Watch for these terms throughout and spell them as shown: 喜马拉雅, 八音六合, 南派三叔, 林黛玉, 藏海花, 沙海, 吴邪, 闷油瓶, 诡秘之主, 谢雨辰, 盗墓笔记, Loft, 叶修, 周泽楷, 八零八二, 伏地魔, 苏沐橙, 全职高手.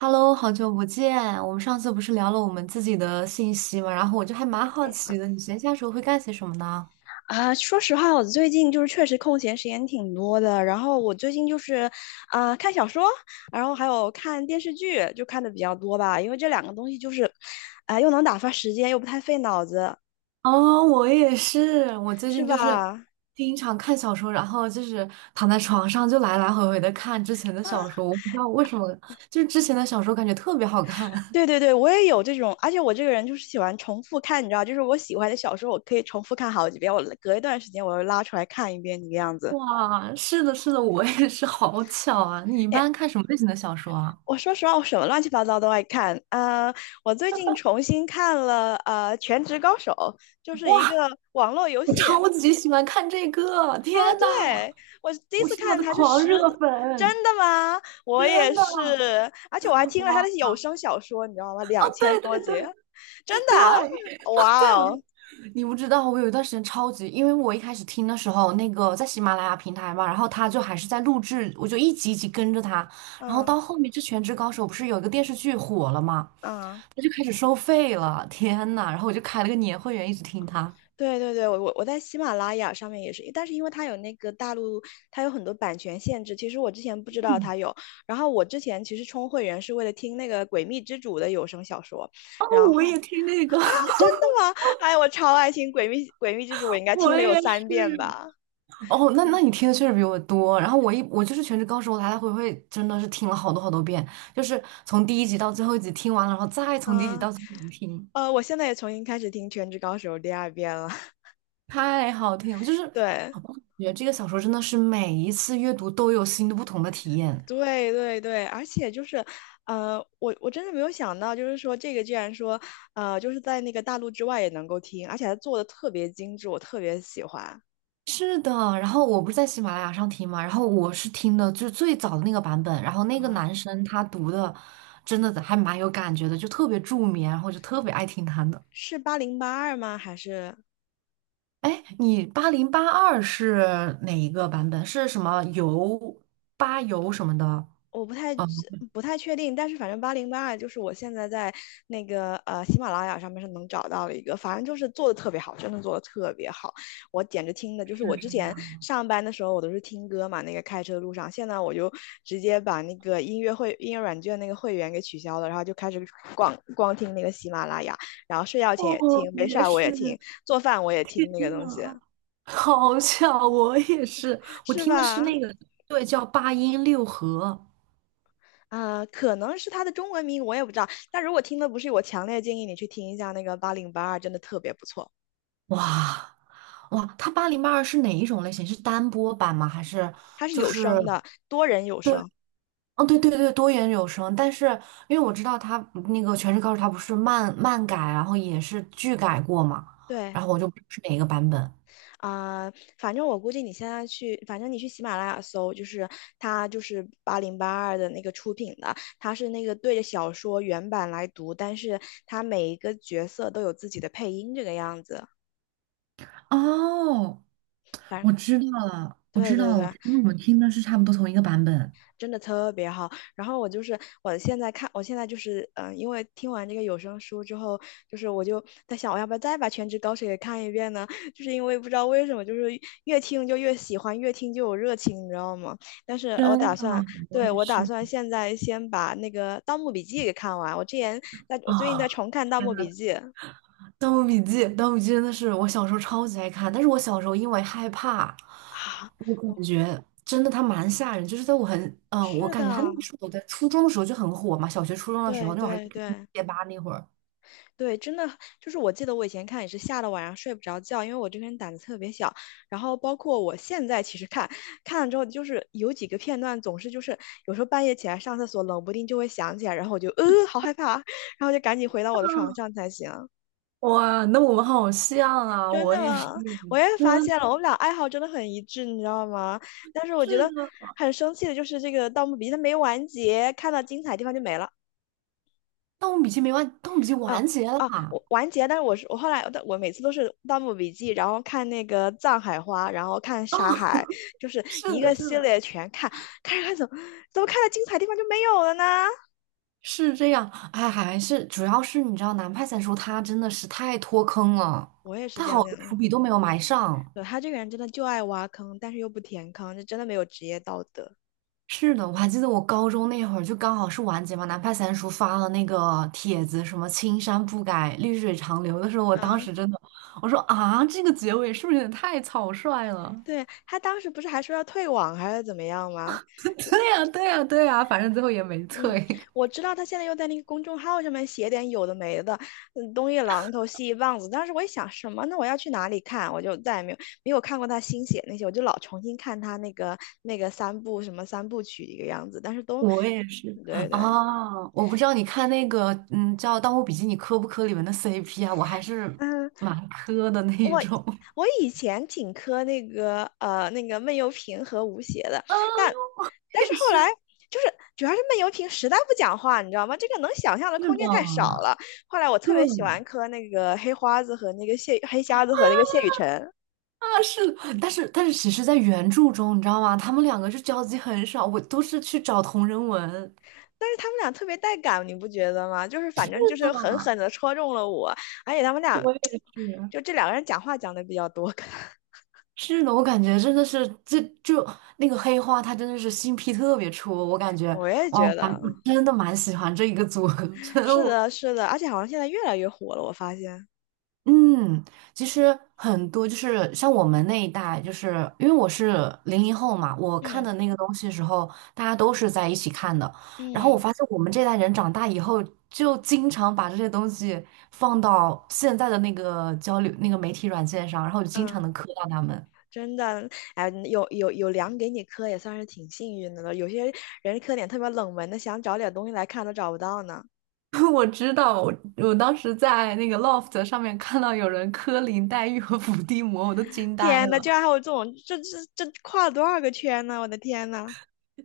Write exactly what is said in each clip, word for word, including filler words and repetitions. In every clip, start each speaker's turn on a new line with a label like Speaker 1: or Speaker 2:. Speaker 1: Hello，好久不见。我们上次不是聊了我们自己的信息嘛，然后我就还蛮好奇的，你闲暇时候会干些什么呢？
Speaker 2: 啊，说实话，我最近就是确实空闲时间挺多的。然后我最近就是，啊、看小说，然后还有看电视剧，就看的比较多吧。因为这两个东西就是，啊、又能打发时间，又不太费脑子，
Speaker 1: 哦，我也是。我最
Speaker 2: 是
Speaker 1: 近
Speaker 2: 吧？
Speaker 1: 就是
Speaker 2: 啊，
Speaker 1: 经常看小说，然后就是躺在床上就来来回回的看之前的小说。我不知道为什么，就是之前的小说感觉特别好看。
Speaker 2: 对 对对，我也有这种，而且我这个人就是喜欢重复看，你知道，就是我喜欢的小说，我可以重复看好几遍，我隔一段时间我又拉出来看一遍，这个样子。
Speaker 1: 哇，是的，是的，我也是，好巧啊！你一
Speaker 2: 哎
Speaker 1: 般看什么类型的小说啊？
Speaker 2: 我说实话，我什么乱七八糟都爱看啊、呃我最近重新看了呃《全职高手》，就是一个
Speaker 1: 哇，
Speaker 2: 网络游
Speaker 1: 我
Speaker 2: 戏。啊。
Speaker 1: 超级喜欢看这个！天呐，
Speaker 2: 对，我第一
Speaker 1: 我
Speaker 2: 次
Speaker 1: 是他
Speaker 2: 看
Speaker 1: 的
Speaker 2: 还是
Speaker 1: 狂
Speaker 2: 十，
Speaker 1: 热粉，
Speaker 2: 真的吗？我也
Speaker 1: 真的。
Speaker 2: 是，而且我还听了他的有声小说，你知道吗？
Speaker 1: 哦，
Speaker 2: 两千
Speaker 1: 对
Speaker 2: 多
Speaker 1: 对
Speaker 2: 集，
Speaker 1: 对
Speaker 2: 真的
Speaker 1: 对，
Speaker 2: 啊，
Speaker 1: 哦，
Speaker 2: 哇
Speaker 1: 对，我
Speaker 2: 哦，
Speaker 1: 就你不知道，我有一段时间超级，因为我一开始听的时候，那个在喜马拉雅平台嘛，然后他就还是在录制，我就一集一集跟着他，然后
Speaker 2: 嗯
Speaker 1: 到后面这《全职高手》不是有一个电视剧火了嘛，
Speaker 2: 嗯。
Speaker 1: 他就开始收费了，天呐，然后我就开了个年会员，一直听他。
Speaker 2: 对对对，我我我在喜马拉雅上面也是，但是因为它有那个大陆，它有很多版权限制。其实我之前不知道
Speaker 1: 嗯
Speaker 2: 它有，然后我之前其实充会员是为了听那个《诡秘之主》的有声小说，
Speaker 1: 哦，
Speaker 2: 然
Speaker 1: 我
Speaker 2: 后
Speaker 1: 也听那个，
Speaker 2: 啊，真的吗？哎，我超爱听《诡秘诡秘之主》，我 应该听
Speaker 1: 我
Speaker 2: 了有
Speaker 1: 也。
Speaker 2: 三遍吧？
Speaker 1: 哦，那那你听的确实比我多。然后我一我就是《全职高手》，我来来回回真的是听了好多好多遍，就是从第一集到最后一集听完了，然后再从第一集
Speaker 2: 啊，
Speaker 1: 到最后一集听，
Speaker 2: 呃，我现在也重新开始听《全职高手》第二遍了。
Speaker 1: 太好听了。就是
Speaker 2: 对，
Speaker 1: 觉得这个小说真的是每一次阅读都有新的不同的体验。
Speaker 2: 对对对，而且就是，呃，我我真的没有想到，就是说这个居然说，呃，就是在那个大陆之外也能够听，而且还做的特别精致，我特别喜欢
Speaker 1: 是的，然后我不是在喜马拉雅上听嘛，然后我是听的就是最早的那个版本，然后那个
Speaker 2: 啊，
Speaker 1: 男生他读的真的还蛮有感觉的，就特别助眠，然后就特别爱听他的。
Speaker 2: 是八零八二吗？还是
Speaker 1: 哎，你八零八二是哪一个版本？是什么油八油什么的？
Speaker 2: 我不太
Speaker 1: 哦，
Speaker 2: 不太确定，但是反正八零八二就是我现在在那个呃喜马拉雅上面是能找到的一个，反正就是做的特别好，真的做的特别好，我简直听的就是我
Speaker 1: 是
Speaker 2: 之
Speaker 1: 这
Speaker 2: 前
Speaker 1: 样。
Speaker 2: 上班的时候我都是听歌嘛，那个开车路上，现在我就直接把那个音乐会音乐软件那个会员给取消了，然后就开始光光听那个喜马拉雅，然后睡觉前
Speaker 1: 哦，
Speaker 2: 也听，
Speaker 1: 我
Speaker 2: 没事
Speaker 1: 也
Speaker 2: 儿我也听，
Speaker 1: 是
Speaker 2: 做饭我也
Speaker 1: 天
Speaker 2: 听那个东西，
Speaker 1: 呐 好巧，我也是，我
Speaker 2: 是
Speaker 1: 听的是
Speaker 2: 吧？
Speaker 1: 那个，对，叫八音六合。
Speaker 2: 啊，可能是它的中文名，我也不知道。但如果听的不是，我强烈建议你去听一下那个八零八二，真的特别不错，
Speaker 1: 哇哇，它八零八二是哪一种类型？是单播版吗？还是
Speaker 2: 它是
Speaker 1: 就
Speaker 2: 有
Speaker 1: 是
Speaker 2: 声的，多人有
Speaker 1: 对，
Speaker 2: 声。
Speaker 1: 哦对对对，多元有声。但是因为我知道它那个《全职高手》，它不是漫漫改，然后也是剧改过嘛，
Speaker 2: 对
Speaker 1: 然后我就不知道是哪一个版本。
Speaker 2: 啊，反正我估计你现在去，反正你去喜马拉雅搜，就是它就是八零八二的那个出品的，它是那个对着小说原版来读，但是它每一个角色都有自己的配音，这个样子。
Speaker 1: 哦，
Speaker 2: 反
Speaker 1: 我
Speaker 2: 正
Speaker 1: 知道了，我
Speaker 2: 对
Speaker 1: 知道
Speaker 2: 对
Speaker 1: 了，我
Speaker 2: 对，
Speaker 1: 听我们听的是差不多同一个版本。
Speaker 2: 真的特别好。然后我就是我现在看，我现在就是嗯、呃因为听完这个有声书之后，就是我就在想，我要不要再把《全职高手》也看一遍呢？就是因为不知道为什么，就是越听就越喜欢，越听就有热情，你知道吗？但是我
Speaker 1: 真
Speaker 2: 打
Speaker 1: 的，
Speaker 2: 算，
Speaker 1: 我
Speaker 2: 对，
Speaker 1: 也
Speaker 2: 我打
Speaker 1: 是
Speaker 2: 算现在先把那个《盗墓笔记》给看完。我之前在，我最近在
Speaker 1: 啊，
Speaker 2: 重看《盗墓笔记》
Speaker 1: 《盗墓笔记》《盗墓笔记》真的是我小时候超级爱看，但是我小时候因为害怕，
Speaker 2: 啊，
Speaker 1: 我感
Speaker 2: 我
Speaker 1: 觉真的它蛮吓人。就是在我很嗯、呃我
Speaker 2: 是
Speaker 1: 感
Speaker 2: 的，
Speaker 1: 觉它那个时候我在初中的时候就很火嘛，小学初中的时
Speaker 2: 对
Speaker 1: 候，那会儿还是
Speaker 2: 对对。
Speaker 1: 贴吧那会儿。
Speaker 2: 对，真的就是我记得我以前看也是吓得晚上睡不着觉，因为我这个人胆子特别小。然后包括我现在其实看看了之后，就是有几个片段总是就是有时候半夜起来上厕所，冷不丁就会想起来，然后我就呃好害怕，然后就赶紧回到我的床上才行。
Speaker 1: 哇，那我们好像啊，
Speaker 2: 真
Speaker 1: 我
Speaker 2: 的
Speaker 1: 也是，
Speaker 2: 吗？我也发
Speaker 1: 真
Speaker 2: 现了，我们俩爱好真的很一致，你知道吗？但是我觉
Speaker 1: 是
Speaker 2: 得
Speaker 1: 的，
Speaker 2: 很生气的就是这个《盗墓笔记》它没完结，看到精彩地方就没了。
Speaker 1: 《盗墓笔记》没完，《盗墓笔记》
Speaker 2: 啊
Speaker 1: 完结了。
Speaker 2: 啊，我完结，但是我是我后来但我每次都是《盗墓笔记》，然后看那个《藏海花》，然后看《沙海》，就是
Speaker 1: 是
Speaker 2: 一
Speaker 1: 的，
Speaker 2: 个
Speaker 1: 是
Speaker 2: 系
Speaker 1: 的。
Speaker 2: 列全看，看着看着怎么怎么看到精彩地方就没有了呢？
Speaker 1: 是这样，哎，还是主要是你知道，南派三叔他真的是太脱坑了，
Speaker 2: 我也是
Speaker 1: 他
Speaker 2: 这
Speaker 1: 好
Speaker 2: 样
Speaker 1: 多伏
Speaker 2: 想，
Speaker 1: 笔都没有埋上。
Speaker 2: 对，他这个人真的就爱挖坑，但是又不填坑，这真的没有职业道德。
Speaker 1: 是的，我还记得我高中那会儿，就刚好是完结嘛，南派三叔发了那个帖子，什么“青山不改，绿水长流”的时候，我
Speaker 2: 啊，
Speaker 1: 当时真的，我说啊，这个结尾是不是有点太草率了？
Speaker 2: 对，他当时不是还说要退网还是怎么样吗？
Speaker 1: 对呀，对呀，对呀，反正最后也没
Speaker 2: 嗯，
Speaker 1: 退。
Speaker 2: 我知道他现在又在那个公众号上面写点有的没的，嗯，东一榔头西一棒子。当时我一想，什么呢？我要去哪里看？我就再也没有没有看过他新写那些，我就老重新看他那个那个三部什么三部曲一个样子，但是都，
Speaker 1: 我也是
Speaker 2: 对对，
Speaker 1: 啊，我不知道你看那个，嗯，叫《盗墓笔记》，你磕不磕里面的 C P 啊？我还是
Speaker 2: 嗯。
Speaker 1: 蛮磕的那一
Speaker 2: 我
Speaker 1: 种。
Speaker 2: 我以前挺磕那个呃那个闷油瓶和吴邪的，但但是
Speaker 1: 也
Speaker 2: 后来
Speaker 1: 是。
Speaker 2: 就是主要是闷油瓶实在不讲话，你知道吗？这个能想象的
Speaker 1: 是
Speaker 2: 空
Speaker 1: 的，
Speaker 2: 间太少了。后来我特别喜
Speaker 1: 对
Speaker 2: 欢磕那个黑花子和那个谢黑瞎子和那个谢雨辰，
Speaker 1: 啊，是的，但是但是，其实，在原著中，你知道吗？他们两个就交集很少，我都是去找同人文。
Speaker 2: 但是他们俩特别带感，你不觉得吗？就是反
Speaker 1: 是
Speaker 2: 正就
Speaker 1: 的，
Speaker 2: 是狠狠的戳中了我，而且他们俩
Speaker 1: 我也是。
Speaker 2: 就这两个人讲话讲的比较多，
Speaker 1: 是的，我感觉真的是，这就那个黑花，他真的是新 p 特别出，我感觉
Speaker 2: 我也觉得
Speaker 1: 真的蛮喜欢这一个组合，真的
Speaker 2: 是
Speaker 1: 我。
Speaker 2: 的，是的，而且好像现在越来越火了，我发现。
Speaker 1: 嗯，其实很多就是像我们那一代，就是因为我是零零后嘛，我看
Speaker 2: 嗯
Speaker 1: 的那个东西的时候，大家都是在一起看的。然后我
Speaker 2: 嗯。
Speaker 1: 发现我们这代人长大以后，就经常把这些东西放到现在的那个交流那个媒体软件上，然后就经
Speaker 2: 嗯，
Speaker 1: 常能磕到他们。
Speaker 2: 真的，哎，有有有粮给你磕，也算是挺幸运的了。有些人磕点特别冷门的，想找点东西来看都找不到呢。
Speaker 1: 我知道，我我当时在那个 Loft 上面看到有人磕林黛玉和伏地魔，我都惊呆
Speaker 2: 天呐，居
Speaker 1: 了。
Speaker 2: 然还有这种，这这这跨了多少个圈呢？我的天呐，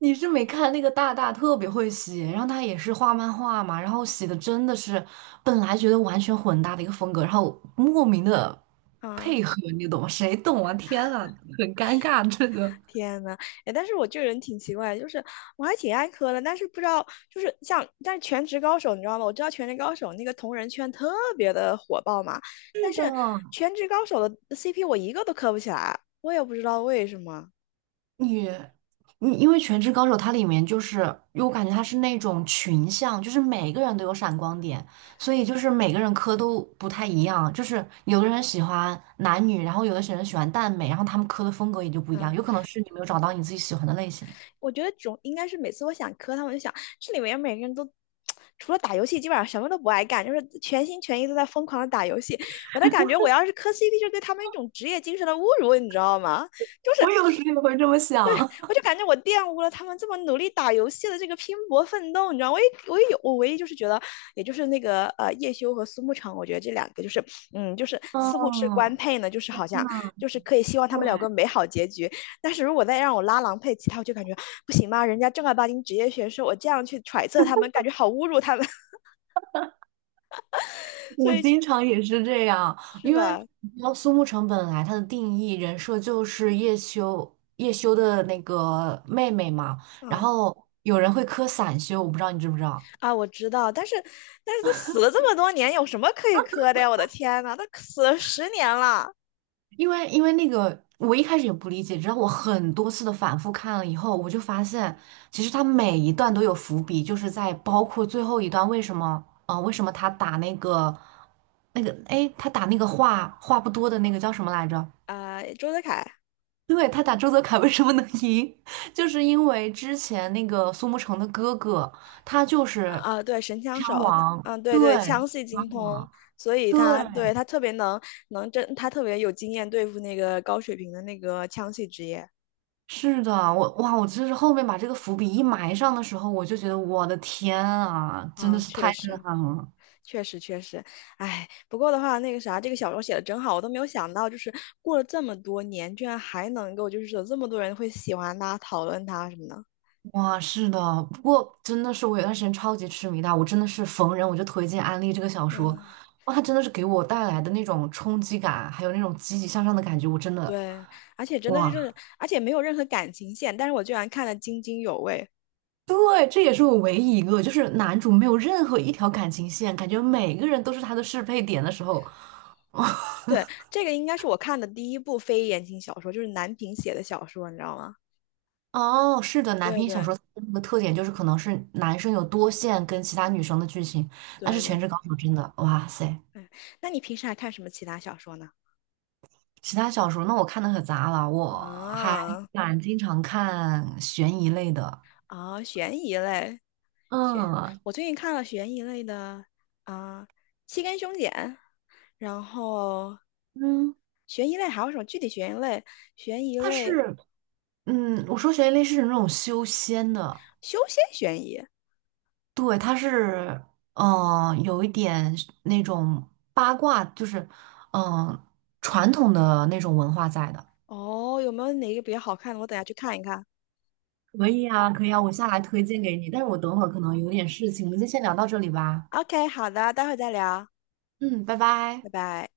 Speaker 1: 你是没看那个大大特别会写，然后他也是画漫画嘛，然后写的真的是本来觉得完全混搭的一个风格，然后莫名的
Speaker 2: 嗯，
Speaker 1: 配合，你懂吗？谁懂啊？天啊，很尴尬这个。
Speaker 2: 天呐，哎，但是我这个人挺奇怪，就是我还挺爱磕的，但是不知道，就是像，但是全职高手你知道吗？我知道全职高手那个同人圈特别的火爆嘛，
Speaker 1: 是
Speaker 2: 但是
Speaker 1: 的，
Speaker 2: 全职高手的 C P 我一个都磕不起来，我也不知道为什么。
Speaker 1: 你，你因为《全职高手》它里面就是，因为我感觉它是那种群像，就是每个人都有闪光点，所以就是每个人磕都不太一样，就是有的人喜欢男女，然后有的人喜欢耽美，然后他们磕的风格也就不一样，
Speaker 2: 啊。
Speaker 1: 有可能是你没有找到你自己喜欢的类型。
Speaker 2: 我觉得总应该是每次我想磕他们，就想这里面每个人都除了打游戏，基本上什么都不爱干，就是全心全意都在疯狂的打游戏。我的感觉，我要是磕 C P,就是对他们一种职业精神的侮辱，你知道吗？就 是
Speaker 1: 我有时也会这么想。
Speaker 2: 我 就感觉我玷污了他们这么努力打游戏的这个拼搏奋斗，你知道，我也我也有，我唯一就是觉得，也就是那个呃叶修和苏沐橙，我觉得这两个就是嗯，就是似乎是官
Speaker 1: 嗯，
Speaker 2: 配呢，就是好像
Speaker 1: 那
Speaker 2: 就是可以希望他们两
Speaker 1: 对。
Speaker 2: 个美好结局，但是如果再让我拉郎配其他，我就感觉不行吧，人家正儿八经职业选手，我这样去揣测他们，感觉好侮辱他们，所
Speaker 1: 我
Speaker 2: 以
Speaker 1: 经常也是这样，
Speaker 2: 是
Speaker 1: 因为
Speaker 2: 吧？
Speaker 1: 你知道苏沐橙本来她的定义人设就是叶修叶修的那个妹妹嘛，然
Speaker 2: 嗯
Speaker 1: 后有人会磕散修，我不知道你知不知道，
Speaker 2: 啊，我知道，但是但是都死了这么多年，有什么可以磕的呀？我的天呐，都死了十年了
Speaker 1: 因为因为那个我一开始也不理解，直到我很多次的反复看了以后，我就发现其实他每一段都有伏笔，就是在包括最后一段为什么啊、呃为什么他打那个那个哎他打那个话话不多的那个叫什么来着？
Speaker 2: 啊、呃周泽楷。
Speaker 1: 对，他打周泽楷为什么能赢？就是因为之前那个苏沐橙的哥哥，他就是
Speaker 2: 啊，对，神枪
Speaker 1: 枪
Speaker 2: 手，
Speaker 1: 王，
Speaker 2: 嗯，对对，
Speaker 1: 对，
Speaker 2: 枪系
Speaker 1: 枪
Speaker 2: 精通，
Speaker 1: 王，
Speaker 2: 所以
Speaker 1: 对，
Speaker 2: 他对他特别能能真，他特别有经验对付那个高水平的那个枪系职业。
Speaker 1: 是的，我哇，我真是后面把这个伏笔一埋上的时候，我就觉得我的天啊，真的
Speaker 2: 啊，
Speaker 1: 是
Speaker 2: 确
Speaker 1: 太震
Speaker 2: 实，
Speaker 1: 撼了。
Speaker 2: 确实，确实，哎，不过的话，那个啥，这个小说写的真好，我都没有想到，就是过了这么多年，居然还能够，就是有这么多人会喜欢他、讨论他什么的。
Speaker 1: 哇，是的，不过真的是我有段时间超级痴迷他，我真的是逢人我就推荐安利这个小说，
Speaker 2: 嗯，
Speaker 1: 哇，他真的是给我带来的那种冲击感，还有那种积极向上的感觉，我真的
Speaker 2: 对，而且真的是
Speaker 1: 哇。
Speaker 2: 就是，而且没有任何感情线，但是我居然看得津津有味。
Speaker 1: 对，这也是我唯一一个，就是男主没有任何一条感情线，感觉每个人都是他的适配点的时候。
Speaker 2: 对，这个应该是我看的第一部非言情小说，就是南平写的小说，你知道吗？
Speaker 1: 哦，是的，男
Speaker 2: 对
Speaker 1: 频小
Speaker 2: 对
Speaker 1: 说它的那个特点就是可能是男生有多线跟其他女生的剧情，但是
Speaker 2: 对
Speaker 1: 《全
Speaker 2: 对，
Speaker 1: 职高手》真的，哇塞！
Speaker 2: 哎，那你平时还看什么其他小说呢？
Speaker 1: 其他小说那我看的可杂了，我还
Speaker 2: 啊
Speaker 1: 蛮经常看悬疑类的。
Speaker 2: 啊，悬疑类，悬，
Speaker 1: 嗯
Speaker 2: 我最近看了悬疑类的啊，《七根凶简然后
Speaker 1: 嗯，
Speaker 2: 悬疑类还有什么具体悬疑类？悬疑
Speaker 1: 它
Speaker 2: 类，
Speaker 1: 是，嗯，我说悬疑类是那种修仙的，
Speaker 2: 修仙悬疑。
Speaker 1: 对，它是，嗯、有一点那种八卦，就是，嗯、传统的那种文化在的。
Speaker 2: 哦，有没有哪个比较好看的？我等下去看一看。
Speaker 1: 可以啊，可以啊，我下来推荐给你，但是我等会儿可能有点事情，我们就先聊到这里吧。
Speaker 2: OK,好的，待会儿再聊，
Speaker 1: 嗯，拜
Speaker 2: 拜
Speaker 1: 拜。
Speaker 2: 拜。